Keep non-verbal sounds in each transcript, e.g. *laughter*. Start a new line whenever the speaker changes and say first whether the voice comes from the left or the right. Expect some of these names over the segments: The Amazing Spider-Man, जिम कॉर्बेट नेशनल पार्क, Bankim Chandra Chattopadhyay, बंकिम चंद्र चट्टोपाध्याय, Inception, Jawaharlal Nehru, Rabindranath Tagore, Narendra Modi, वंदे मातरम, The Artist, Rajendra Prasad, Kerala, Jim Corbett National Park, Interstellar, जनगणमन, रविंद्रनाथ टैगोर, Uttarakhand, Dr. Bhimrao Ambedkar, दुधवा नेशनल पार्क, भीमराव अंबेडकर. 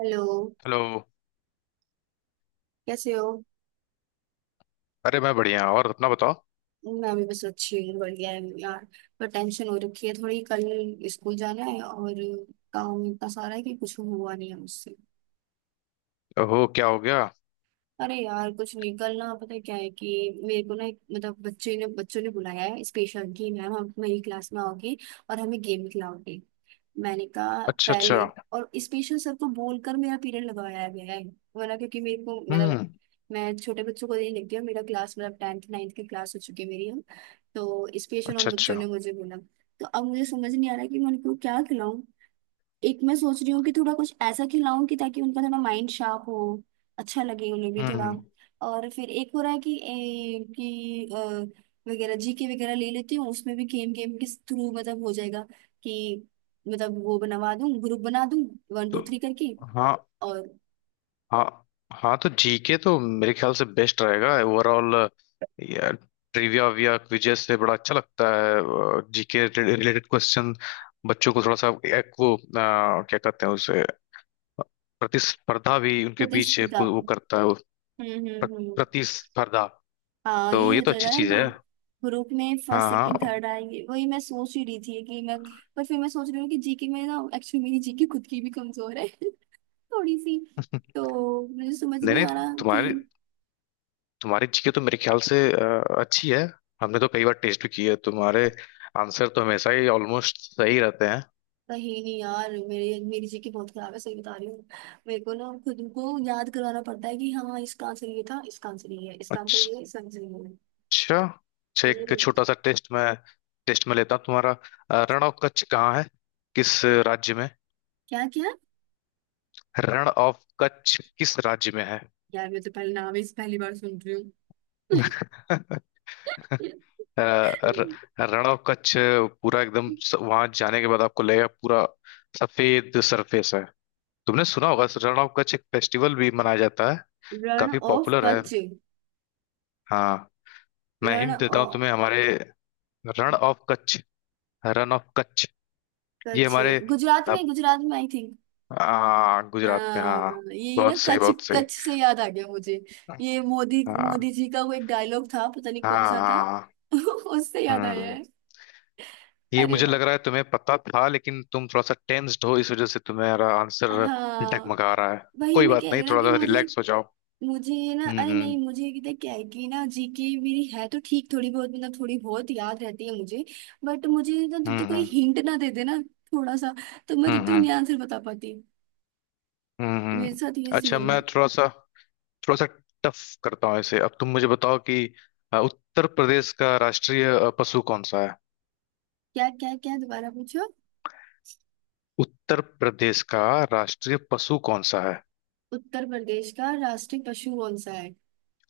right: Hello.
left: Hello.
right: कैसे हो?
left: अरे, मैं बढ़िया। और अपना बताओ?
right: मैं भी बस अच्छी हूँ, बढ़िया है यार। पर टेंशन हो रखी है थोड़ी। कल स्कूल जाना है और काम इतना सारा है कि कुछ हुआ नहीं है मुझसे।
left: ओहो, क्या हो गया?
right: अरे यार कुछ नहीं, कल ना पता है क्या है कि मेरे को ना, एक मतलब बच्चे ने बच्चों ने बुलाया है, स्पेशल की मैम, हम मेरी क्लास में आओगी और हमें गेम खिलाओगी। मैंने कहा
left: अच्छा, अच्छा।
right: पहले। और स्पेशल सर को बोलकर मेरा पीरियड लगवाया गया है, वरना क्योंकि मेरे को मतलब
left: हम्म।
right: मैं छोटे बच्चों को नहीं लिखती हूँ, मेरा क्लास मतलब टेंथ नाइन्थ की क्लास हो चुकी है मेरी अब। तो स्पेशल उन
left: अच्छा,
right: बच्चों
left: अच्छा।
right: ने मुझे बोला। तो अब मुझे समझ नहीं आ रहा कि मैं उनको क्या खिलाऊं। एक मैं सोच रही हूँ कि थोड़ा कुछ ऐसा खिलाऊं कि ताकि उनका थोड़ा माइंड शार्प हो, अच्छा लगे उन्हें भी थोड़ा।
left: हम्म।
right: और फिर एक हो रहा है कि वगैरह जीके वगैरह ले लेती हूँ, उसमें भी गेम गेम के थ्रू मतलब हो जाएगा कि, मतलब वो बनवा दूँ, ग्रुप बना दूँ, वन टू
left: तो।
right: थ्री करके।
left: हाँ
right: और
left: हाँ। हाँ, तो जीके तो मेरे ख्याल से बेस्ट रहेगा ओवरऑल। यार, ट्रिविया विया क्विजेस से बड़ा अच्छा लगता है जीके रिलेटेड क्वेश्चन बच्चों को थोड़ा सा। एक वो क्या कहते हैं उसे? प्रतिस्पर्धा भी उनके बीच एक
right: प्रतिस्पर्धा।
left: वो करता है वो। प्र-
right: हम्म,
left: प्रतिस्पर्धा।
right: हाँ
left: तो
right: ये
left: ये
right: हो
left: तो अच्छी
right: जाएगा ना
left: चीज
right: कि
left: है।
right: ग्रुप में फर्स्ट
left: हाँ,
right: सेकंड
left: हाँ।
right: थर्ड आएंगे, वही मैं सोच ही रही थी कि मैं। पर फिर मैं सोच रही हूँ कि जीके में ना एक्चुअली मेरी जीके खुद की भी कमजोर है *laughs* थोड़ी सी।
left: *laughs*
right: तो मुझे समझ
left: नहीं,
right: नहीं
left: नहीं,
right: आ रहा कि,
left: तुम्हारी तुम्हारी जीके तो मेरे ख्याल से अच्छी है। हमने तो कई बार टेस्ट भी की है, तुम्हारे आंसर तो हमेशा ही ऑलमोस्ट सही रहते हैं।
right: कहीं नहीं यार, मेरे मेरी जी की बहुत खराब है, सही बता रही हूँ। मेरे को ना खुद को याद करवाना पड़ता है कि हाँ इसका आंसर ये था, इसका आंसर ये है, इसका आंसर
left: अच्छा।
right: ये है, इसका आंसर ये है।
left: अच्छा, एक
right: हम्म।
left: छोटा सा टेस्ट में लेता हूँ तुम्हारा। रण ऑफ कच्छ कहाँ है? किस राज्य में?
right: क्या क्या?
left: रण ऑफ कच्छ किस राज्य में है?
right: यार मैं तो पहले नाम ही इस पहली बार सुन रही हूँ।
left: *laughs* अ, र-
right: *laughs*
left: रण ऑफ कच्छ पूरा एकदम। वहां जाने के बाद आपको लगेगा पूरा सफेद सरफेस है। तुमने सुना होगा, रण ऑफ कच्छ एक फेस्टिवल भी मनाया जाता है।
right: रण
left: काफी
right: ऑफ
left: पॉपुलर है।
right: कच्छ।
left: हाँ। मैं
right: रण
left: हिंट देता हूँ
right: ऑफ
left: तुम्हें हमारे। रण ऑफ कच्छ, रन ऑफ कच्छ, ये
right: कच्छ
left: हमारे।
right: गुजरात में,
left: अब,
right: गुजरात में आई थी।
left: गुजरात में,
right: हाँ
left: हाँ।
right: यही ना,
left: बहुत सही,
right: कच
left: बहुत सही।
right: कच से याद आ गया मुझे, ये मोदी
left: हाँ,
right: मोदी जी का वो एक डायलॉग था, पता नहीं कौन
left: हाँ।
right: सा था।
left: हाँ।
right: *laughs* उससे याद आया
left: हम्म।
right: है।
left: ये
right: अरे
left: मुझे
right: वाह।
left: लग रहा है तुम्हें पता था, लेकिन तुम थोड़ा सा टेंस्ड हो, इस वजह से तुम्हारा आंसर
right: हाँ
left: डगमगा रहा है।
right: वही
left: कोई
right: मैं
left: बात
right: कह रही
left: नहीं,
right: हूँ ना
left: थोड़ा
right: कि
left: सा
right: मुझे,
left: रिलैक्स हो जाओ।
right: मुझे ये ना, अरे नहीं
left: हम्म,
right: मुझे ये कितना क्या है कि ना, जीके मेरी है तो ठीक, थोड़ी बहुत मतलब थोड़ी बहुत याद रहती है मुझे। बट मुझे ना जब
left: हम्म,
right: तक
left: हम्म।
right: कोई
left: हम्म,
right: हिंट ना दे दे ना, थोड़ा सा, तो मैं जब
left: हम्म,
right: तक नहीं आंसर बता पाती। मेरे
left: हम्म।
right: साथ ये
left: अच्छा,
right: सीन है।
left: मैं थोड़ा सा टफ करता हूँ इसे। अब तुम मुझे बताओ कि उत्तर प्रदेश का राष्ट्रीय पशु कौन सा है?
right: क्या क्या क्या दोबारा पूछो।
left: उत्तर प्रदेश का राष्ट्रीय पशु कौन सा है?
right: उत्तर प्रदेश का राष्ट्रीय पशु कौन सा है?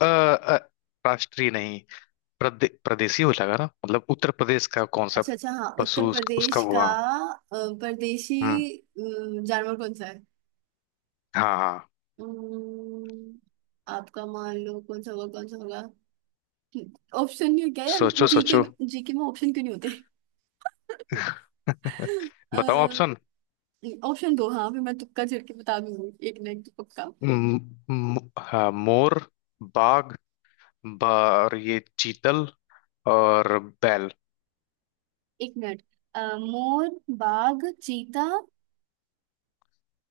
left: अ, अ, राष्ट्रीय नहीं, प्रदेशी हो जाएगा ना, मतलब उत्तर प्रदेश का कौन सा
right: अच्छा अच्छा हाँ,
left: पशु
right: उत्तर
left: उसका
right: प्रदेश
left: वो,
right: का
left: हाँ।
right: अ, परदेशी
left: हम्म।
right: जानवर कौन सा है।
left: हाँ, हाँ।
right: अम्म, आपका मान लो कौन सा होगा, कौन सा होगा? ऑप्शन नहीं क्या यार?
left: सोचो,
right: जीके
left: सोचो।
right: में, जीके में ऑप्शन क्यों नहीं होते?
left: *laughs* बताओ ऑप्शन।
right: *laughs* ऑप्शन दो, हाँ फिर मैं तुक्का झड़ के बता दूंगी, एक ना एक तो पक्का।
left: म- हाँ, मोर, बाघ, और ये चीतल, और बैल।
right: एक मिनट। मोर, बाघ, चीता,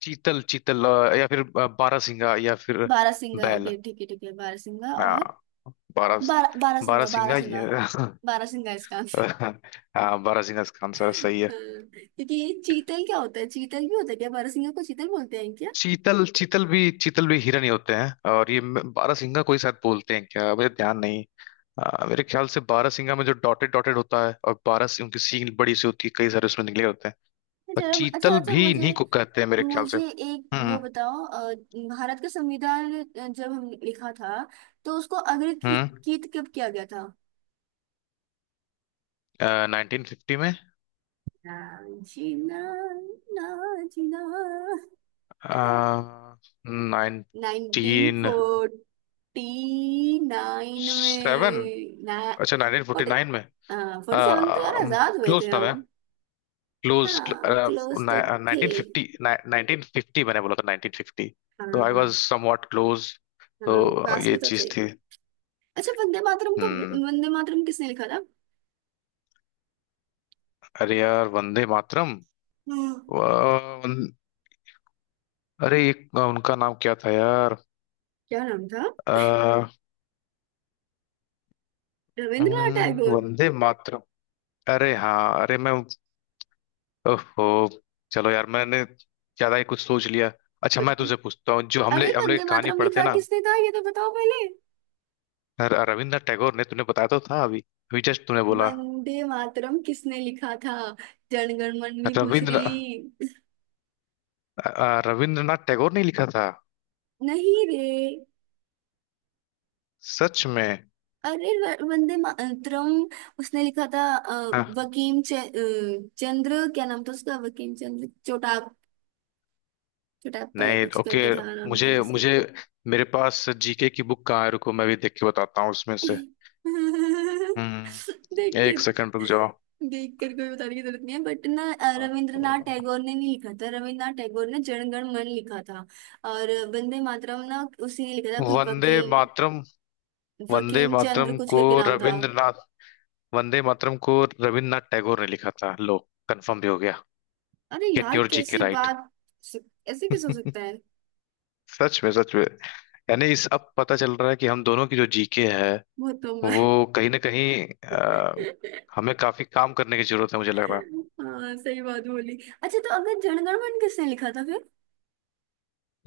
left: चीतल, चीतल, या फिर बारहसिंगा, या फिर
right: बारहसिंगा।
left: बैल,
right: ओके ठीक है ठीक है, बारहसिंगा
left: ना।
right: और
left: बारह
right: बारह, बारहसिंगा
left: बारहसिंगा,
right: बारहसिंगा,
left: ये। *laughs*
right: बारहसिंगा इसका,
left: *laughs* हाँ, बारहसिंगा इसका आंसर है, सही है।
right: हाँ। क्योंकि ये चीतल क्या होता है? चीतल भी होता है क्या? बारहसिंगा को चीतल बोलते हैं क्या?
left: चीतल, चीतल भी हिरण ही होते हैं, और ये बारहसिंगा कोई शायद बोलते हैं क्या, मुझे ध्यान नहीं। मेरे ख्याल से बारहसिंगा में जो डॉटेड डॉटेड होता है, और बारह सिंह उनकी सींग बड़ी सी होती है, कई सारे उसमें निकले होते हैं। और
right: जरा अच्छा
left: चीतल
right: अच्छा,
left: भी
right: मुझे,
left: इन्हीं को कहते हैं, मेरे ख्याल से।
right: मुझे एक वो
left: हम्म।
right: बताओ, भारत का संविधान जब हम लिखा था तो उसको
left: हम्म।
right: अंग्रेजीकृत कब किया गया था?
left: नाइनटीन फिफ्टी में।
right: ना जीना, ना जीना,
left: नाइनटीन
right: 1949
left: सेवन।
right: में ना,
left: अच्छा, नाइनटीन फोर्टी
right: फोर्टी,
left: नाइन में।
right: फोर्टी सेवन तो यार आजाद हुए
left: क्लोज
right: थे
left: था मैं।
right: हम।
left: क्लोज।
right: हाँ क्लोज तो थे।
left: नाइनटीन फिफ्टी, नाइनटीन फिफ्टी मैंने बोला था, नाइनटीन फिफ्टी।
right: हाँ
left: तो आई
right: हाँ,
left: वॉज समवॉट क्लोज। तो
right: हाँ पास
left: ये
right: में तो
left: चीज
right: थे।
left: थी।
right: अच्छा वंदे मातरम का,
left: हम्म।
right: वंदे मातरम किसने लिखा था?
left: अरे यार, वंदे मातरम।
right: हाँ,
left: वा- वन- अरे, एक उनका नाम क्या था यार?
right: क्या नाम था?
left: अ,
right: रविंद्रनाथ टैगोर।
left: वंदे मातरम। अरे हाँ, अरे मैं, ओहो। चलो यार, मैंने ज्यादा ही कुछ सोच लिया। अच्छा, मैं
right: बचपन-
left: तुझसे पूछता हूँ, जो हमले
right: अरे
left: हमले
right: वंदे
left: कहानी
right: मातरम
left: पढ़ते हैं
right: लिखा
left: ना।
right: किसने था ये तो बताओ पहले।
left: रविंद्रनाथ टैगोर ने, तूने बताया तो था अभी। अभी जस्ट तूने बोला
right: वंदे मातरम किसने लिखा था, जनगण मन में पूछ
left: रविंद्र।
right: रही।
left: रविंद्रनाथ टैगोर ने लिखा था।
right: नहीं रे।
left: सच में?
right: अरे वंदे मातरम उसने लिखा था
left: हाँ।
right: वकीम चंद्र, क्या नाम था उसका? वकीम चंद्र चोटाप, चोटाप्पा है
left: नहीं,
right: कुछ
left: ओके।
right: करके था, नाम था
left: मुझे
right: ऐसे।
left: मुझे मेरे पास जीके की बुक कहाँ है? रुको, मैं भी देख के बताता हूँ उसमें से।
right: *laughs* देख के?
left: एक सेकंड रुक जाओ।
right: देख कर कोई बताने की जरूरत नहीं है, बट ना रविंद्रनाथ टैगोर ने नहीं लिखा था, रविंद्रनाथ टैगोर ने जनगण मन लिखा था, और वंदे मातरम ना उसी ने लिखा था, कोई
left: वंदे
right: वकीम,
left: मातरम, वंदे
right: वकीम चंद्र
left: मातरम
right: कुछ
left: को
right: करके नाम था।
left: रविंद्रनाथ, वंदे मातरम को रविंद्रनाथ टैगोर ने लिखा था, लो। कंफर्म भी हो गया।
right: अरे
left: गेट
right: यार
left: योर जीके
right: कैसे
left: राइट।
right: बात, ऐसे कैसे हो सकता है?
left: *laughs* सच में, सच में। यानी इस अब पता चल रहा है कि हम दोनों की जो जीके है,
right: बहुत कम है।
left: वो कहीं ना कहीं
right: *laughs*
left: हमें काफी काम करने की जरूरत है, मुझे लग रहा है।
right: हाँ सही बात बोली। अच्छा तो अगर जनगण मन किसने लिखा था फिर?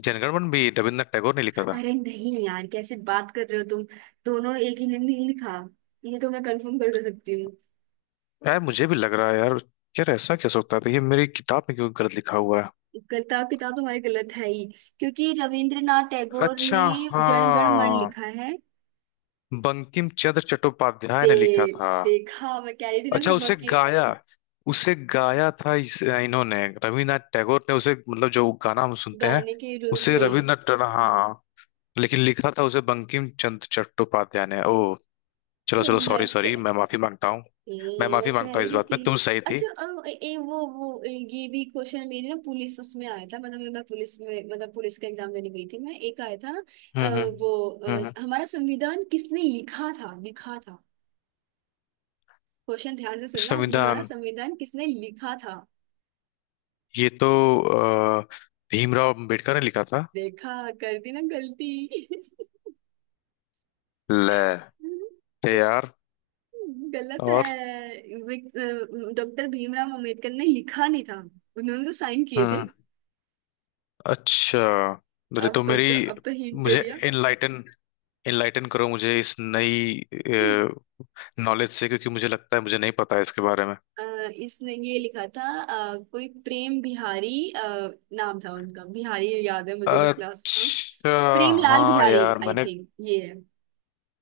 left: जनगणमन भी रविन्द्रनाथ टैगोर ने लिखा था।
right: अरे नहीं यार कैसे बात कर रहे हो तुम, दोनों एक ही ने नहीं लिखा, ये तो मैं कंफर्म कर कर सकती हूँ।
left: यार, मुझे भी लग रहा है यार। यार, ऐसा क्या सकता था, ये मेरी किताब में क्यों गलत लिखा हुआ है?
right: गलता किताब तुम्हारी गलत है ही, क्योंकि रविंद्रनाथ टैगोर
left: अच्छा,
right: ने जनगण मन
left: हाँ,
right: लिखा है।
left: बंकिम चंद्र
right: दे
left: चट्टोपाध्याय ने लिखा था।
right: देखा, मैं कह रही थी ना
left: अच्छा,
right: कोई
left: उसे
right: बाकी।
left: गाया, उसे गाया था इन्होंने, रविन्द्रनाथ टैगोर ने उसे, मतलब जो गाना हम सुनते हैं,
right: गाने के रूप
left: उसे
right: में।
left: रविन्द्रनाथ, हाँ। लेकिन लिखा था उसे बंकिम चंद्र चट्टोपाध्याय ने, ओ। चलो, चलो,
right: मैं।
left: सॉरी, सॉरी, मैं माफी मांगता हूँ। मैं
right: मैं
left: माफी
right: क्या
left: मांगता हूँ,
right: ही
left: इस
right: रही
left: बात
right: थी।
left: में तू सही थी।
right: अच्छा अ, ए, ए, वो ए, ये भी क्वेश्चन मेरी ना पुलिस उसमें आया था, मतलब मैं पुलिस में, मतलब पुलिस का एग्जाम देने गई थी मैं, एक आया था।
left: हम्म,
right: अ,
left: हम्म,
right: वो
left: हम्म,
right: हमारा संविधान किसने लिखा था, लिखा था। क्वेश्चन ध्यान से सुनना। हमारा
left: संविधान?
right: संविधान किसने लिखा था?
left: ये तो अ, भीमराव अंबेडकर ने लिखा था।
right: देखा, कर दी ना गलती।
left: ले, ले यार।
right: *laughs* गलत
left: और,
right: है। डॉक्टर भीमराव अंबेडकर ने लिखा नहीं था, उन्होंने तो साइन किए थे।
left: हम्म। अच्छा, अरे
right: अब
left: तो मेरी,
right: सोचो, अब तो हिंट दे
left: मुझे
right: दिया।
left: इनलाइटन इनलाइटन करो मुझे इस नई
right: *laughs*
left: नॉलेज से, क्योंकि मुझे लगता है मुझे नहीं पता है इसके बारे में।
right: अ, इसने ये लिखा था, कोई प्रेम बिहारी, नाम था उनका बिहारी, याद है मुझे बस लास्ट नाम।
left: अच्छा,
right: प्रेम लाल
left: हाँ
right: बिहारी
left: यार,
right: आई
left: मैंने,
right: थिंक ये है।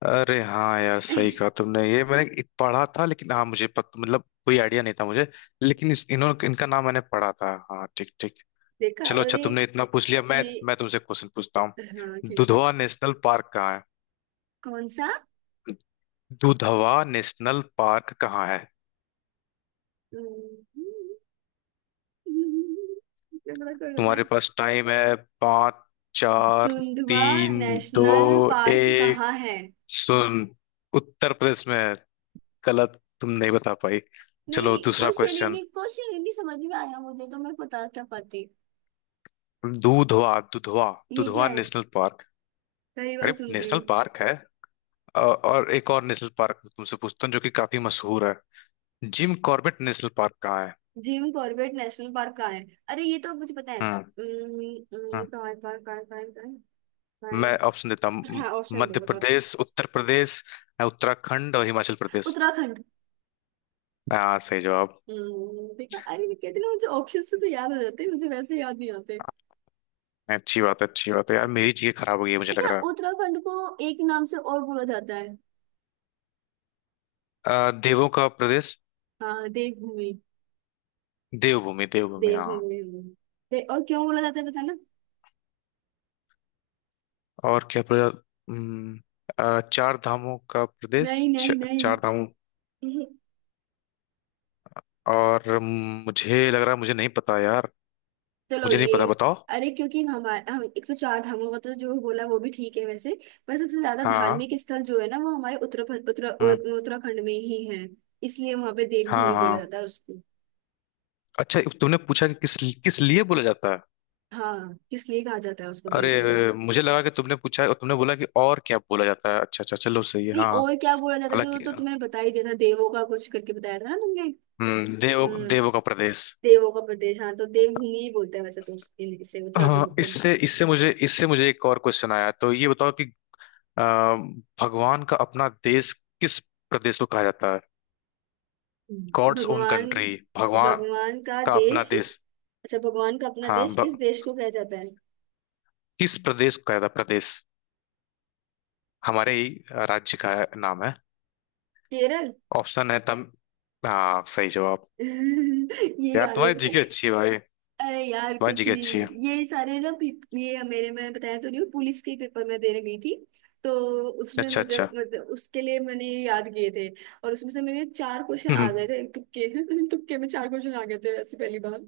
left: अरे हाँ यार, सही कहा
right: *laughs*
left: तुमने, ये मैंने एक पढ़ा था, लेकिन हाँ मुझे मतलब कोई आइडिया नहीं था मुझे। लेकिन इस इन्होंने इनका नाम मैंने पढ़ा था, हाँ, ठीक, ठीक।
right: देखा।
left: चलो, अच्छा,
right: अरे
left: तुमने इतना पूछ लिया, मैं
right: ये,
left: मैं तुमसे क्वेश्चन पूछता हूँ।
right: हाँ ठीक है।
left: दुधवा नेशनल पार्क कहाँ है?
right: कौन सा?
left: दुधवा नेशनल पार्क कहाँ है?
right: ये बड़ा कड़वा है।
left: तुम्हारे पास टाइम है। पाँच, चार,
right: दुंधवा
left: तीन, दो,
right: नेशनल पार्क
left: एक।
right: कहाँ है?
left: सुन, उत्तर प्रदेश में है। गलत, तुम नहीं बता पाई।
right: नहीं
left: चलो, दूसरा
right: क्वेश्चन ही
left: क्वेश्चन।
right: नहीं, क्वेश्चन ही नहीं समझ में आया मुझे तो, मैं बता क्या पाती?
left: दूधवा, दुधवा,
right: ये क्या
left: दुधवा
right: है?
left: National park.
right: पहली बार
left: अरे,
right: सुन रही हूँ।
left: नेशनल पार्क है। अ- और एक और नेशनल पार्क मैं तुमसे पूछता हूँ जो कि काफी मशहूर है। जिम कॉर्बेट नेशनल पार्क कहाँ है?
right: जिम कॉर्बेट नेशनल पार्क कहाँ है? अरे ये तो मुझे पता है।
left: हम्म।
right: उम्म,
left: हम्म।
right: उम्म, कहाँ है, कहाँ है, कहाँ है, कहाँ है, कहाँ है,
left: मैं
right: कहाँ
left: ऑप्शन देता हूँ,
right: है? हाँ ऑप्शन दो
left: मध्य
right: बताते हैं।
left: प्रदेश, उत्तर प्रदेश, उत्तराखंड और हिमाचल प्रदेश।
right: उत्तराखंड।
left: हाँ, सही जवाब।
right: देखा, अरे मैं कहती ना मुझे ऑप्शन से तो याद आ जाते हैं, मुझे वैसे याद नहीं आते।
left: अच्छी बात है, अच्छी बात है यार, मेरी चीजें खराब हो गई है, मुझे लग
right: अच्छा
left: रहा
right: उत्तराखंड को एक नाम से और बोला जाता है।
left: है। देवों का प्रदेश।
right: हाँ देवभूमि,
left: देवभूमि, देवभूमि, हाँ।
right: देवभूमि। हम्म। और क्यों बोला जाता है पता ना?
left: और क्या प्रदेश? चार धामों का
right: नहीं
left: प्रदेश,
right: नहीं नहीं।
left: चार धामों।
right: *laughs*
left: और मुझे लग रहा है मुझे नहीं पता यार,
right: चलो
left: मुझे नहीं
right: ये।
left: पता, बताओ।
right: अरे क्योंकि हमारे, हम एक तो चार धामों का तो जो बोला वो भी ठीक है वैसे, पर सबसे ज्यादा
left: हाँ।
right: धार्मिक स्थल जो है ना वो हमारे उत्तर उत्तर
left: हम्म।
right: उ- उत्तराखंड में ही है, इसलिए वहां पे
left: हाँ,
right: देवभूमि बोला
left: हाँ।
right: जाता है उसको।
left: अच्छा, तुमने पूछा कि किस किस लिए बोला जाता है।
right: हाँ इसलिए कहा जाता है उसको देवभूमि।
left: अरे, मुझे लगा कि तुमने पूछा और तुमने बोला कि और क्या बोला जाता है। अच्छा, अच्छा, चलो, सही है,
right: नहीं
left: हाँ।
right: और क्या बोला जाता है जो,
left: हालांकि,
right: तो तुमने बता ही दिया था, देवों का कुछ करके बताया था ना तुमने। हम्म,
left: देवों का प्रदेश,
right: देवों का प्रदेश, हाँ तो देवभूमि ही बोलते हैं वैसे तो इसे उत्तराखंड
left: हाँ।
right: को।
left: इससे इससे मुझे एक और क्वेश्चन आया, तो ये बताओ कि अ, भगवान का अपना देश किस प्रदेश को कहा जाता है? गॉड्स ओन
right: भगवान,
left: कंट्री, भगवान
right: भगवान का
left: का अपना
right: देश?
left: देश।
right: अच्छा भगवान का अपना
left: हाँ,
right: देश किस देश को कहा जाता है?
left: किस प्रदेश को कहा जाता है प्रदेश, हमारे ही राज्य का नाम है।
right: केरल। *laughs*
left: ऑप्शन है तम हाँ, सही जवाब।
right: ये
left: यार,
right: याद है,
left: तुम्हारी
right: पता है।
left: जीके अच्छी है भाई,
right: अरे यार
left: तुम्हारी
right: कुछ
left: जीके
right: नहीं,
left: अच्छी है।
right: ये सारे ना ये मेरे, मैंने बताया तो नहीं हूँ, पुलिस के पेपर में देने गई थी, तो उसमें
left: अच्छा,
right: मुझे
left: अच्छा।
right: मतलब उसके लिए मैंने ये याद किए थे, और उसमें से मेरे चार क्वेश्चन
left: हम्म।
right: आ
left: हम्म।
right: गए थे तुक्के। *laughs* तुक्के में चार क्वेश्चन आ गए थे वैसे पहली बार।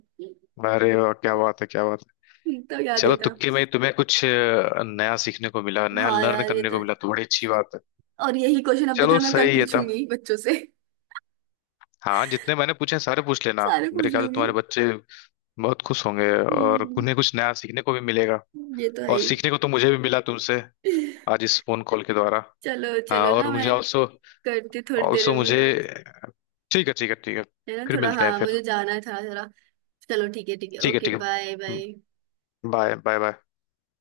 left: अरे वाह, क्या बात है, क्या बात है।
right: तो याद
left: चलो,
right: है था।
left: तुक्के में तुम्हें कुछ नया सीखने को मिला, नया
right: हाँ
left: लर्न
right: यार ये
left: करने
right: तो
left: को
right: है।
left: मिला, तो बड़ी अच्छी बात है।
right: और यही क्वेश्चन अब
left: चलो,
right: देखना मैं कल
left: सही है तब।
right: पूछूंगी बच्चों से। *laughs*
left: हाँ, जितने मैंने पूछे हैं, सारे पूछ लेना।
right: सारे
left: मेरे
right: पूछ
left: ख्याल से
right: लूंगी।
left: तुम्हारे बच्चे बहुत खुश होंगे, और
right: हम्म,
left: उन्हें कुछ नया सीखने को भी मिलेगा।
right: ये तो है
left: और
right: ही।
left: सीखने को तो मुझे भी मिला तुमसे,
right: *laughs*
left: आज इस फोन कॉल के द्वारा।
right: चलो
left: हाँ,
right: चलो ना,
left: और मुझे
right: मैं
left: ऑल्सो,
right: करती हूँ थोड़ी देर
left: ऑल्सो
right: में
left: मुझे
right: बात।
left: ठीक है, ठीक है, ठीक है।
right: है ना
left: फिर
right: थोड़ा,
left: मिलते हैं
right: हाँ
left: फिर।
right: मुझे जाना है थोड़ा थोड़ा। चलो ठीक है ठीक है,
left: ठीक है,
right: ओके
left: ठीक
right: बाय
left: है।
right: बाय।
left: Bye, bye, bye.